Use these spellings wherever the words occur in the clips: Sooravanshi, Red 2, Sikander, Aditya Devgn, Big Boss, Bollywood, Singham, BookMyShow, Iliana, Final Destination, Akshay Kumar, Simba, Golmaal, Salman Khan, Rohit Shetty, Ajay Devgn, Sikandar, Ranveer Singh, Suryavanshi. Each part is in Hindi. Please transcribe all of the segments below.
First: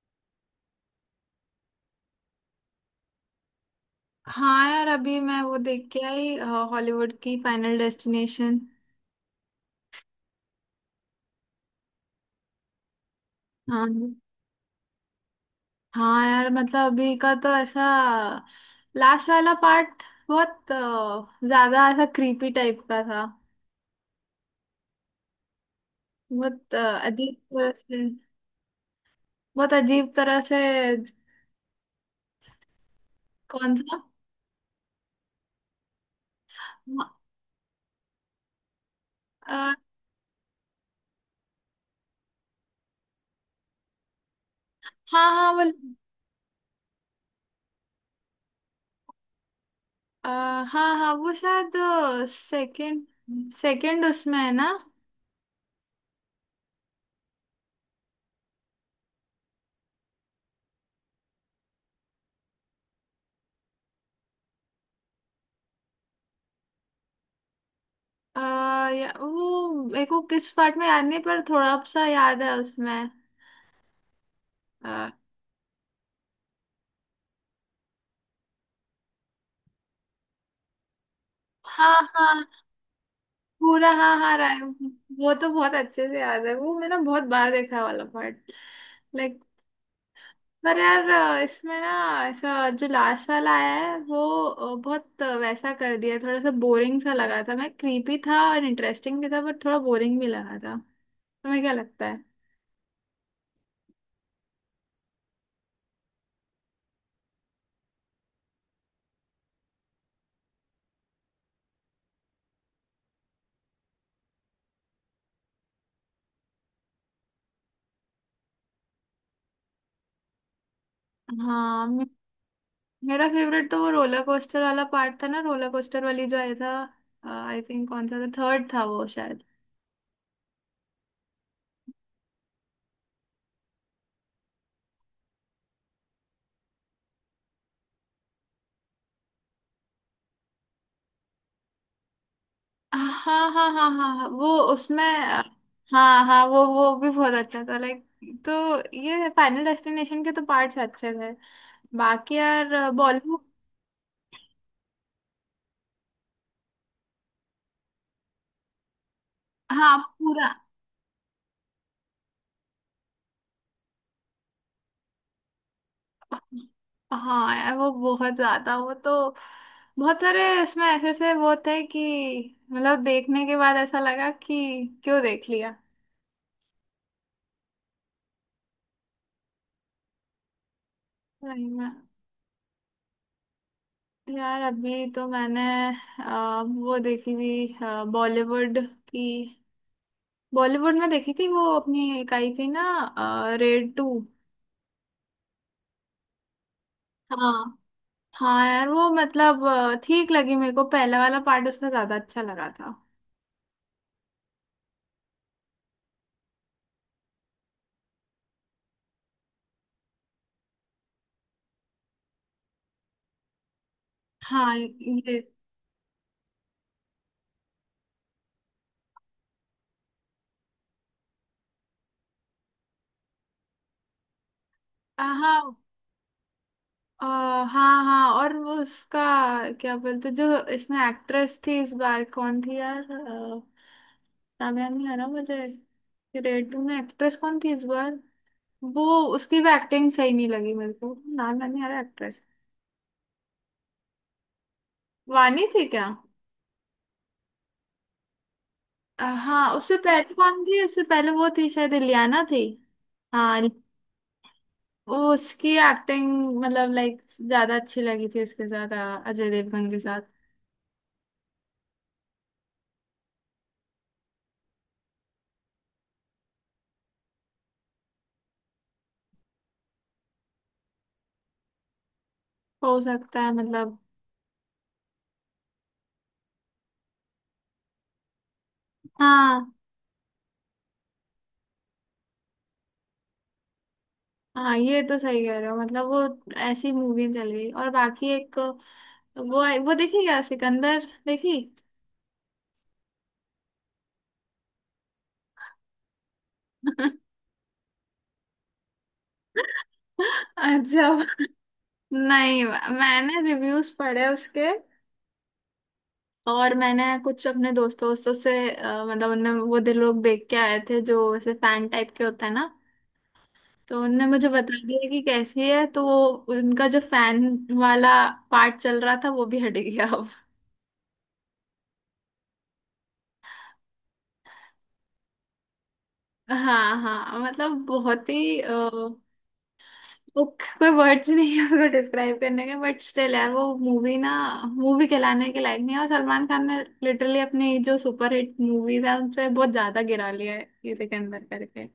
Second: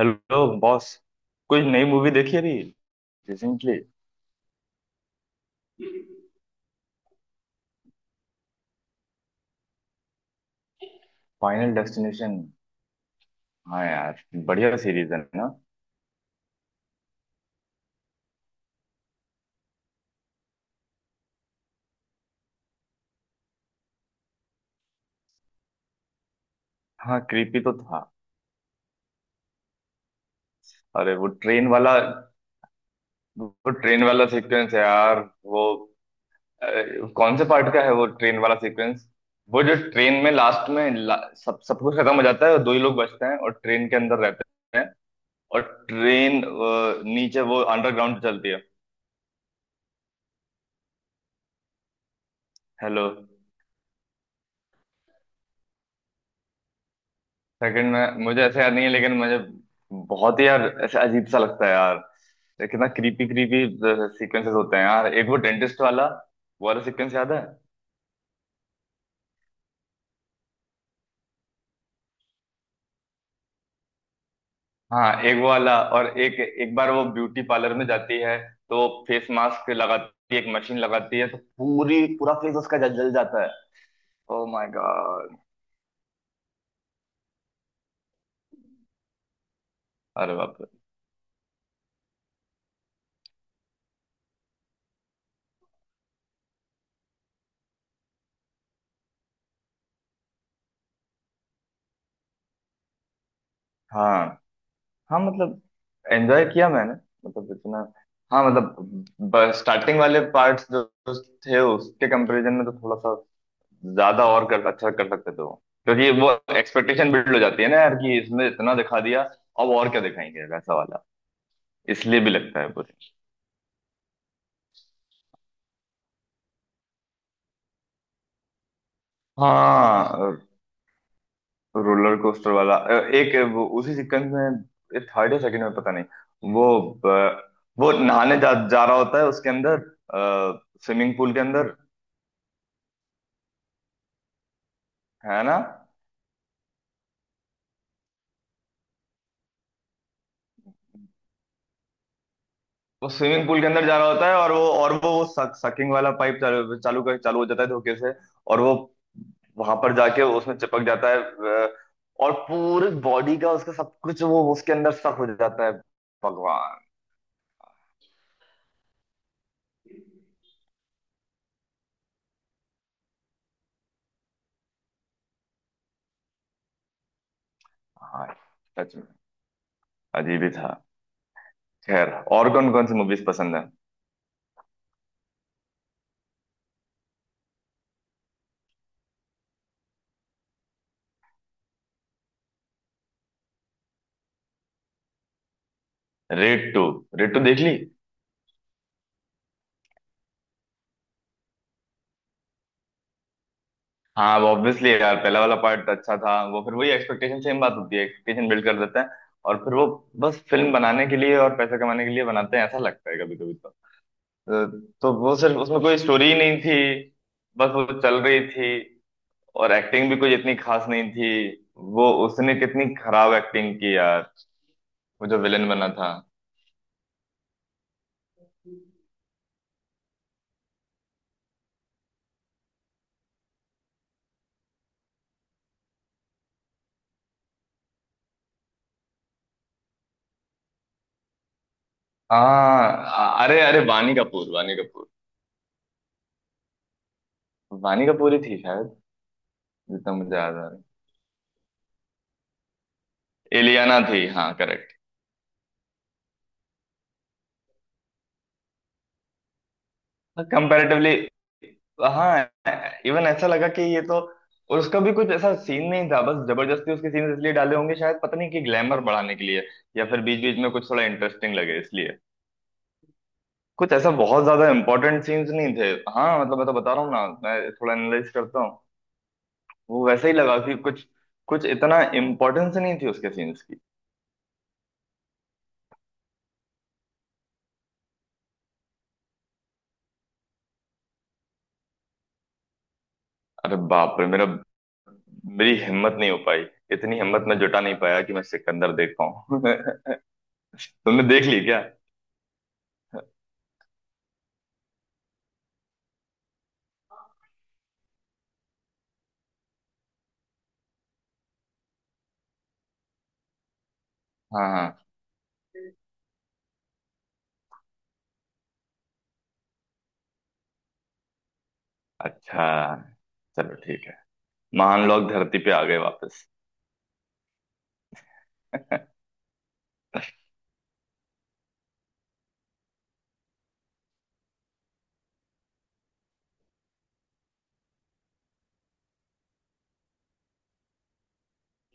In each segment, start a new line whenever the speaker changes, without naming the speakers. Hello boss. कोई नई मूवी देखी अभी रिसेंटली?
हाँ यार, अभी मैं वो देख के आई हॉलीवुड की फाइनल डेस्टिनेशन।
Final destination. हाँ
हाँ।
यार, बढ़िया सीरीज है ना।
हाँ यार, मतलब अभी का तो ऐसा लास्ट वाला पार्ट बहुत ज्यादा ऐसा क्रीपी टाइप का था। बहुत
हाँ,
अजीब
क्रीपी
तरह
तो था।
से, बहुत अजीब तरह से।
अरे, वो
कौन सा?
ट्रेन वाला सीक्वेंस है यार। वो
हाँ।
अरे, कौन से पार्ट का है वो ट्रेन वाला सीक्वेंस? वो
अ,
जो ट्रेन में लास्ट में सब सब कुछ खत्म हो जाता है, और दो ही लोग बचते हैं और ट्रेन के अंदर रहते हैं।
हाँ हाँ
और
वो।
ट्रेन नीचे वो अंडरग्राउंड चलती है।
अ, हाँ हाँ वो शायद
हेलो।
सेकंड। सेकंड उसमें है ना।
सेकंड में मुझे ऐसे याद नहीं है, लेकिन मुझे बहुत ही यार ऐसे अजीब सा लगता है यार। ये कितना क्रीपी क्रीपी सीक्वेंसेस होते हैं यार। एक वो डेंटिस्ट वाला, वो वाला सीक्वेंस याद है?
या, वो मेरे को किस पार्ट में याद नहीं पर थोड़ा सा याद है उसमें। हाँ।
हाँ, एक वो वाला, और एक एक बार वो ब्यूटी पार्लर में जाती है, तो फेस मास्क लगाती है, एक मशीन लगाती है, तो
हाँ
पूरी पूरा
हाँ
फेस उसका जल जल जाता है।
पूरा, हाँ हाँ
ओ
राइट।
माय
वो
गॉड।
तो बहुत अच्छे से याद है, वो मैंने बहुत बार देखा है वाला पार्ट। लाइक,
अरे बाप रे।
पर यार इसमें ना ऐसा जो लास्ट वाला आया है वो बहुत वैसा कर दिया। थोड़ा सा बोरिंग सा लगा था। मैं क्रीपी था और इंटरेस्टिंग भी था, पर थोड़ा बोरिंग भी लगा था। तुम्हें क्या लगता है?
हाँ हाँ, मतलब एंजॉय किया मैंने, मतलब इतना। हाँ मतलब, स्टार्टिंग वाले पार्ट्स जो जो थे उसके कंपैरिजन में तो थोड़ा सा ज्यादा और कर अच्छा कर सकते थे वो, क्योंकि वो एक्सपेक्टेशन बिल्ड हो जाती है ना यार कि इसने इतना दिखा दिया, अब और क्या दिखाएंगे वैसा वाला।
हाँ मे-
इसलिए भी लगता है पूरी।
मेरा फेवरेट तो वो रोलर कोस्टर वाला पार्ट था ना, रोलर कोस्टर वाली जो आया था। आई थिंक कौन सा था, थर्ड था वो शायद।
हाँ, रोलर कोस्टर वाला, एक वो उसी सीक्वेंस में थर्ड या सेकंड में पता नहीं। वो अ, वो नहाने जा रहा होता है उसके अंदर, स्विमिंग पूल के अंदर।
हाँ हाँ हाँ हाँ हाँ, वो उसमें।
है ना?
हाँ हाँ वो भी बहुत अच्छा था। लाइक, तो ये फाइनल डेस्टिनेशन के तो पार्ट्स अच्छे थे, बाकी यार
वो
बॉलीवुड।
स्विमिंग पूल के अंदर जा रहा होता है, और वो सकिंग वाला पाइप चालू चालू कर चालू हो जाता है धोखे से। और वो वहां पर
हाँ
जाके
पूरा।
उसमें चिपक जाता है, और पूरी बॉडी का उसका सब कुछ वो उसके अंदर सक हो जाता है। भगवान।
हाँ यार वो बहुत ज्यादा वो तो, बहुत सारे इसमें ऐसे ऐसे वो थे कि मतलब देखने के बाद ऐसा लगा कि क्यों देख लिया।
हाँ, सच में अजीब ही था।
सही में।
खैर, और कौन कौन सी मूवीज पसंद है?
यार अभी तो मैंने वो देखी थी बॉलीवुड की, बॉलीवुड में देखी थी वो, अपनी एक आई थी ना, Raid two.
Raid two? Raid two देख ली?
हाँ। हाँ यार वो मतलब ठीक लगी मेरे को, पहला वाला पार्ट उसका ज्यादा अच्छा लगा था।
हाँ वो, ऑब्वियसली यार पहला वाला पार्ट अच्छा था। वो फिर वही एक्सपेक्टेशन, सेम बात होती है, एक्सपेक्टेशन बिल्ड कर देते हैं। और फिर वो बस फिल्म बनाने के लिए और पैसा कमाने के लिए बनाते हैं, ऐसा लगता है कभी कभी तो।
हाँ
तो वो,
ये
सिर्फ उसमें कोई स्टोरी ही नहीं थी, बस वो चल रही थी। और एक्टिंग भी कुछ इतनी खास नहीं थी। वो उसने कितनी खराब एक्टिंग की यार, वो जो
हाँ।
विलन बना था।
हाँ हाँ, और वो उसका क्या बोलते, जो इसमें एक्ट्रेस थी इस बार कौन थी यार, नाम याद नहीं आ रहा मुझे। रेड टू में एक्ट्रेस कौन थी इस बार, वो, उसकी भी एक्टिंग सही नहीं लगी मेरे को, नाम याद नहीं आ रहा एक्ट्रेस।
हाँ, अरे अरे, वानी कपूर, वानी कपूर,
वानी थी क्या?
वानी कपूर ही थी शायद।
हाँ, उससे
जितना
पहले
मुझे याद आ
कौन
रहा
थी, उससे पहले वो थी शायद इलियाना थी।
है,
हाँ,
एलियाना थी। हाँ, करेक्ट।
वो उसकी एक्टिंग मतलब लाइक ज्यादा अच्छी लगी थी उसके साथ, अजय देवगन के साथ।
कंपैरेटिवली, हाँ। इवन ऐसा लगा कि ये तो, और उसका भी कुछ ऐसा सीन नहीं था, बस जबरदस्ती उसके सीन इसलिए डाले होंगे शायद, पता नहीं, कि ग्लैमर बढ़ाने के लिए, या फिर बीच बीच में कुछ थोड़ा इंटरेस्टिंग लगे इसलिए।
हो सकता है
कुछ
मतलब,
ऐसा बहुत ज्यादा इंपॉर्टेंट सीन्स नहीं थे। हाँ मतलब, मैं तो बता रहा हूँ ना, मैं थोड़ा एनालाइज करता हूँ।
हाँ
वो वैसे ही लगा कि कुछ कुछ इतना इम्पोर्टेंस नहीं थी उसके सीन्स की।
हाँ, ये तो सही कह रहे हो। मतलब वो ऐसी मूवी चल गई। और बाकी एक, वो देखी क्या सिकंदर देखी?
अरे बाप रे, मेरा मेरी हिम्मत नहीं हो पाई। इतनी हिम्मत मैं जुटा नहीं पाया कि मैं सिकंदर देख पाऊँ।
अच्छा,
तुमने देख ली क्या?
नहीं मैंने रिव्यूज पढ़े उसके, और मैंने कुछ अपने दोस्तों दोस्तों से मतलब उनने, वो दे लोग देख के आए थे जो ऐसे फैन टाइप के होते हैं ना, तो उनने मुझे
हाँ
बता
हाँ।
दिया कि कैसी है। तो वो उनका जो फैन वाला पार्ट चल रहा था वो भी हट गया अब।
अच्छा, चलो ठीक है। महान लोग धरती पे आ गए वापस।
हाँ हाँ मतलब बहुत ही वो, कोई वर्ड्स नहीं है उसको डिस्क्राइब करने के, बट स्टिल यार वो मूवी ना, मूवी कहलाने के लायक नहीं है। और सलमान खान ने लिटरली अपनी जो सुपरहिट मूवीज है उनसे बहुत ज्यादा गिरा लिया है ये सिकंदर करके।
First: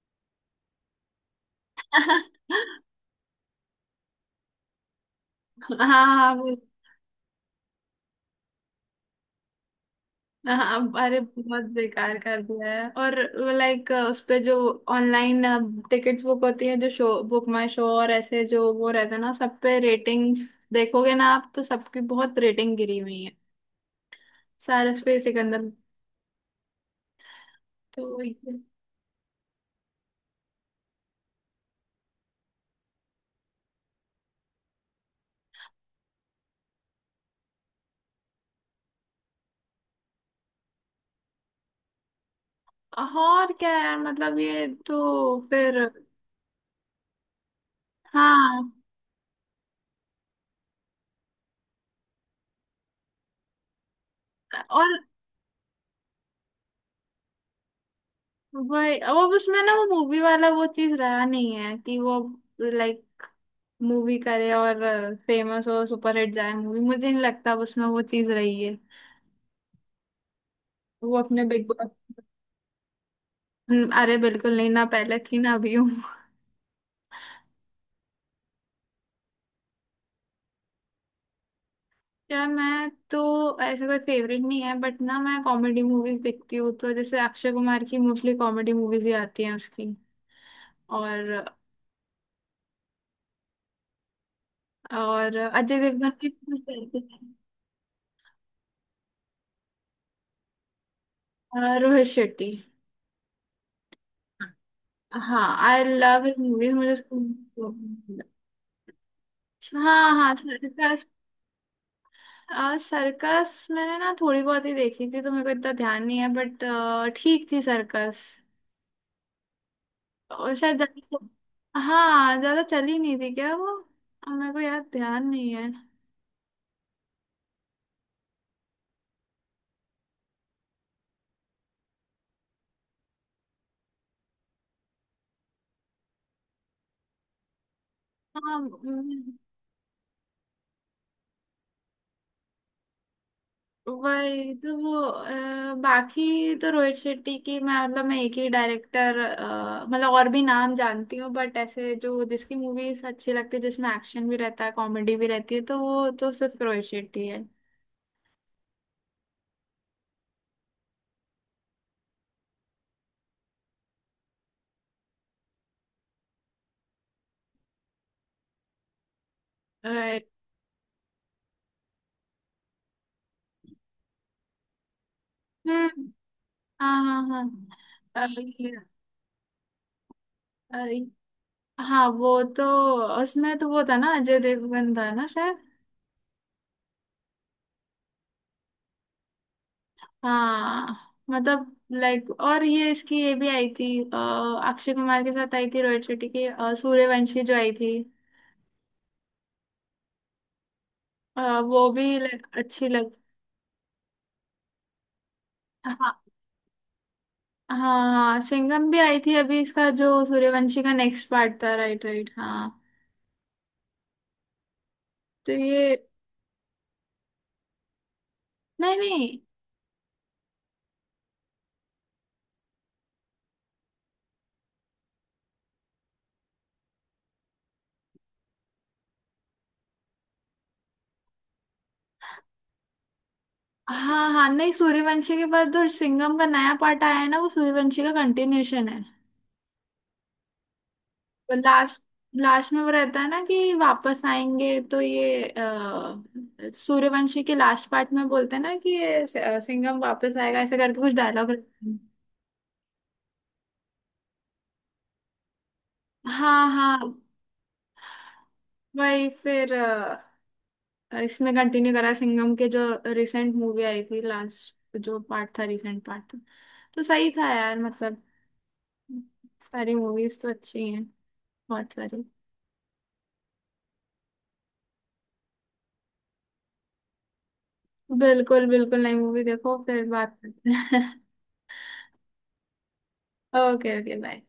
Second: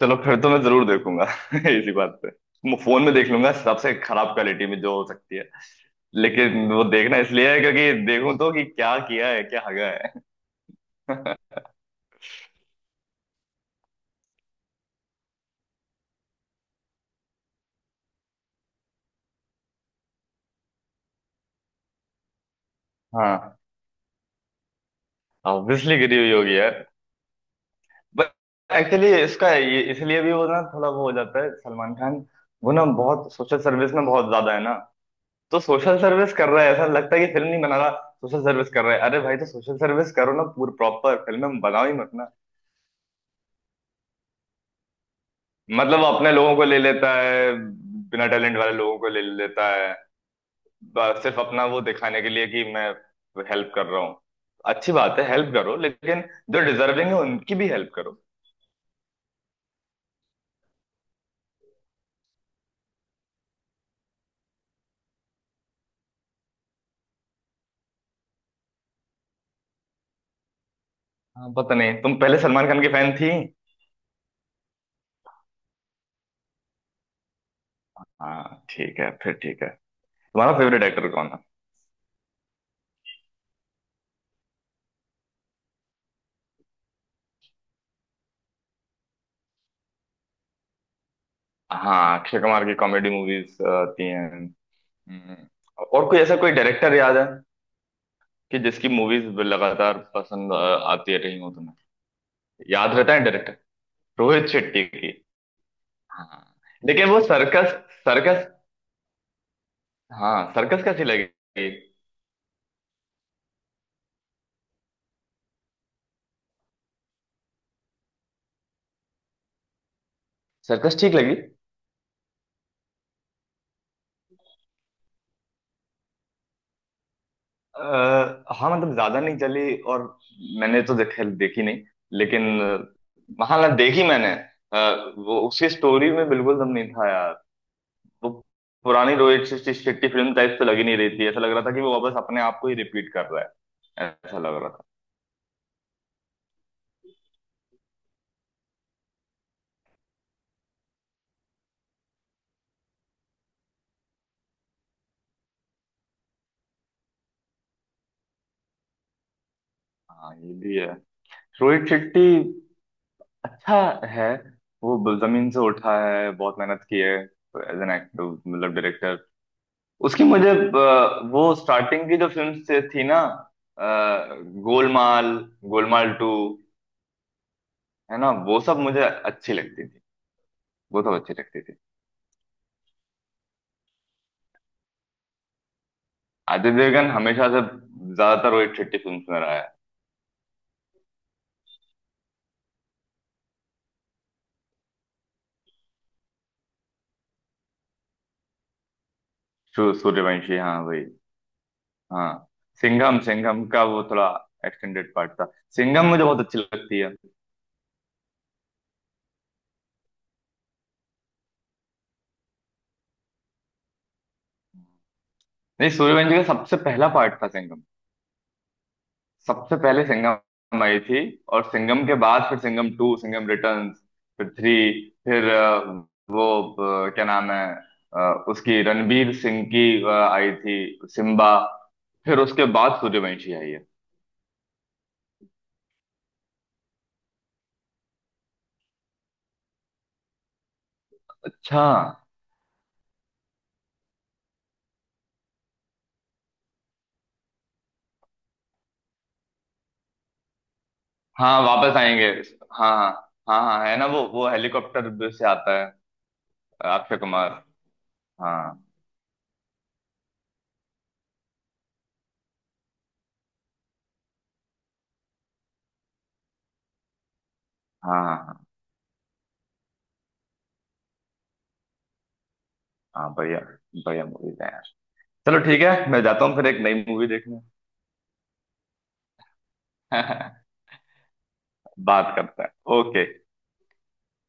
चलो, फिर तो मैं जरूर देखूंगा इसी बात पे। मैं फोन में देख लूंगा सबसे खराब क्वालिटी में जो हो सकती है।
हाँ हाँ वो,
लेकिन वो देखना इसलिए है क्योंकि देखूं तो कि क्या किया है, क्या हगा है।
हाँ अरे बहुत बेकार कर दिया है। और लाइक उस पे जो ऑनलाइन टिकट्स बुक होती है, जो शो बुक माई शो और ऐसे जो वो रहता है ना, सब पे रेटिंग देखोगे ना आप, तो सबकी बहुत रेटिंग गिरी हुई है
हाँ,
सारस पे सिकंदर।
ऑब्वियसली गिरी हुई होगी यार।
तो
बट
वही है।
एक्चुअली इसका, ये इसलिए भी वो ना थोड़ा वो हो जाता है, सलमान खान वो ना बहुत सोशल सर्विस में बहुत ज्यादा है ना। तो सोशल सर्विस कर रहा है, ऐसा लगता है कि फिल्म नहीं बना रहा, सोशल सर्विस कर रहा है। अरे भाई, तो सोशल सर्विस करो ना, पूरी प्रॉपर फिल्म में बनाओ ही मत ना।
और क्या यार, मतलब ये तो फिर,
मतलब वो अपने लोगों को ले लेता है, बिना टैलेंट
हाँ,
वाले लोगों को ले लेता है, सिर्फ अपना वो दिखाने के लिए कि मैं हेल्प कर रहा हूँ।
और
अच्छी बात है, हेल्प करो, लेकिन जो डिजर्विंग है उनकी भी हेल्प करो।
वही वो उसमें ना वो मूवी वाला वो चीज रहा नहीं है कि वो लाइक मूवी करे और फेमस हो, सुपरहिट जाए मूवी। मुझे नहीं लगता अब उसमें वो चीज रही है, वो अपने
हाँ,
बिग
पता
बॉस।
नहीं, तुम पहले सलमान खान की फैन थी।
अरे बिल्कुल नहीं ना, पहले थी ना अभी हूँ।
हाँ ठीक है, फिर ठीक है। तुम्हारा फेवरेट एक्टर कौन है?
यार मैं तो ऐसे कोई फेवरेट नहीं है, बट ना मैं कॉमेडी मूवीज देखती हूँ तो जैसे अक्षय कुमार की मोस्टली कॉमेडी मूवीज ही आती हैं उसकी, और
हाँ, अक्षय कुमार की कॉमेडी मूवीज आती हैं।
और
हम्म,
अजय
और
देवगन
कोई
की
ऐसा कोई
भी कुछ
डायरेक्टर
रहती
याद है
हैं।
कि जिसकी मूवीज लगातार पसंद आती रही हो तुम्हें?
रोहित शेट्टी।
याद रहता है डायरेक्टर। रोहित शेट्टी की।
हाँ आई लव हिज
हाँ।
मूवीज, मुझे
लेकिन वो
उसको।
सर्कस, सर्कस,
हाँ हाँ हाँ,
हाँ, सर्कस
हाँ।
कैसी लगी?
आ, सर्कस मैंने ना थोड़ी बहुत ही देखी थी तो मेरे को इतना ध्यान नहीं है। बट ठीक थी सर्कस। और शायद
सर्कस
ज्यादा
ठीक
तो,
लगी।
हाँ ज्यादा चली नहीं थी क्या वो, आ, मेरे को याद ध्यान नहीं है।
अ, हाँ मतलब, ज्यादा नहीं चली, और मैंने तो देखी नहीं। लेकिन हाँ ना, देखी मैंने। वो उसकी स्टोरी में बिल्कुल दम नहीं था यार। वो
हाँ।
पुरानी रोहित शेट्टी शेट्टी फिल्म टाइप तो लगी नहीं, रही थी। ऐसा लग रहा था कि वो वापस अपने आप को ही रिपीट कर रहा है, ऐसा
वही
लग रहा
तो
था।
वो बाकी तो रोहित शेट्टी की, मैं मतलब मैं एक ही डायरेक्टर मतलब और भी नाम जानती हूँ बट ऐसे जो जिसकी मूवीज अच्छी लगती है जिसमें एक्शन भी रहता है कॉमेडी भी रहती है तो वो तो सिर्फ रोहित शेट्टी है।
हाँ ये भी है, रोहित शेट्टी अच्छा है। वो जमीन से उठा है, बहुत मेहनत की है, एज एन एक्टर, मतलब डायरेक्टर। उसकी
राइट।
मुझे वो स्टार्टिंग की जो फिल्म से थी ना, अ, गोलमाल, गोलमाल टू,
हाँ हाँ हाँ
है
अ,
ना, वो सब
ये-
मुझे अच्छी लगती थी।
अ,
वो सब अच्छी लगती थी।
हाँ वो तो, उसमें तो वो था ना अजय देवगन था ना शायद।
आदित्य देवगन हमेशा से ज्यादातर वही ठेठी फिल्म में रहा है।
हाँ मतलब लाइक, और ये इसकी ये भी आई थी अक्षय कुमार के साथ आई थी रोहित शेट्टी की सूर्यवंशी जो आई थी,
सूर्यवंशी, हाँ वही।
वो भी
हाँ
लाइक अच्छी लग।
सिंघम, सिंघम का वो थोड़ा एक्सटेंडेड पार्ट था। सिंघम
हाँ
मुझे बहुत अच्छी लगती है।
हाँ हाँ सिंघम भी आई थी अभी, इसका जो सूर्यवंशी का नेक्स्ट पार्ट था। राइट राइट हाँ, तो
नहीं,
ये,
सूर्यवंशी का सबसे पहला पार्ट था सिंघम।
नहीं नहीं,
सबसे पहले सिंघम आई थी, और सिंघम के बाद फिर सिंघम टू, सिंघम रिटर्न्स, फिर थ्री, फिर वो क्या नाम है, उसकी रणबीर सिंह की आई थी सिम्बा, फिर उसके बाद सूर्यवंशी आई है।
हाँ हाँ, नहीं सूर्यवंशी के बाद जो सिंघम का नया पार्ट आया है ना वो सूर्यवंशी का कंटिन्यूशन है। पर
अच्छा।
लास्ट, लास्ट में वो रहता है ना कि वापस आएंगे, तो ये सूर्यवंशी के लास्ट पार्ट में बोलते हैं ना कि ये सिंघम वापस आएगा ऐसे करके कुछ डायलॉग।
हाँ, वापस आएंगे। हाँ हाँ हाँ हाँ, है ना, वो हेलीकॉप्टर से आता है,
हाँ हाँ।
अक्षय कुमार। हाँ
वही फिर इसमें कंटिन्यू करा सिंघम के जो रिसेंट मूवी आई थी, लास्ट जो पार्ट था, रिसेंट पार्ट था। तो सही था यार, मतलब
हाँ हाँ हाँ
सारी मूवीज तो अच्छी हैं, बहुत सारी।
हाँ, बढ़िया, बढ़िया मूवीज है यार। चलो ठीक है, मैं जाता हूँ फिर एक नई मूवी देखने।
बिल्कुल बिल्कुल, नई मूवी देखो फिर बात करते हैं।
बात करते हैं। ओके।
Okay, okay bye.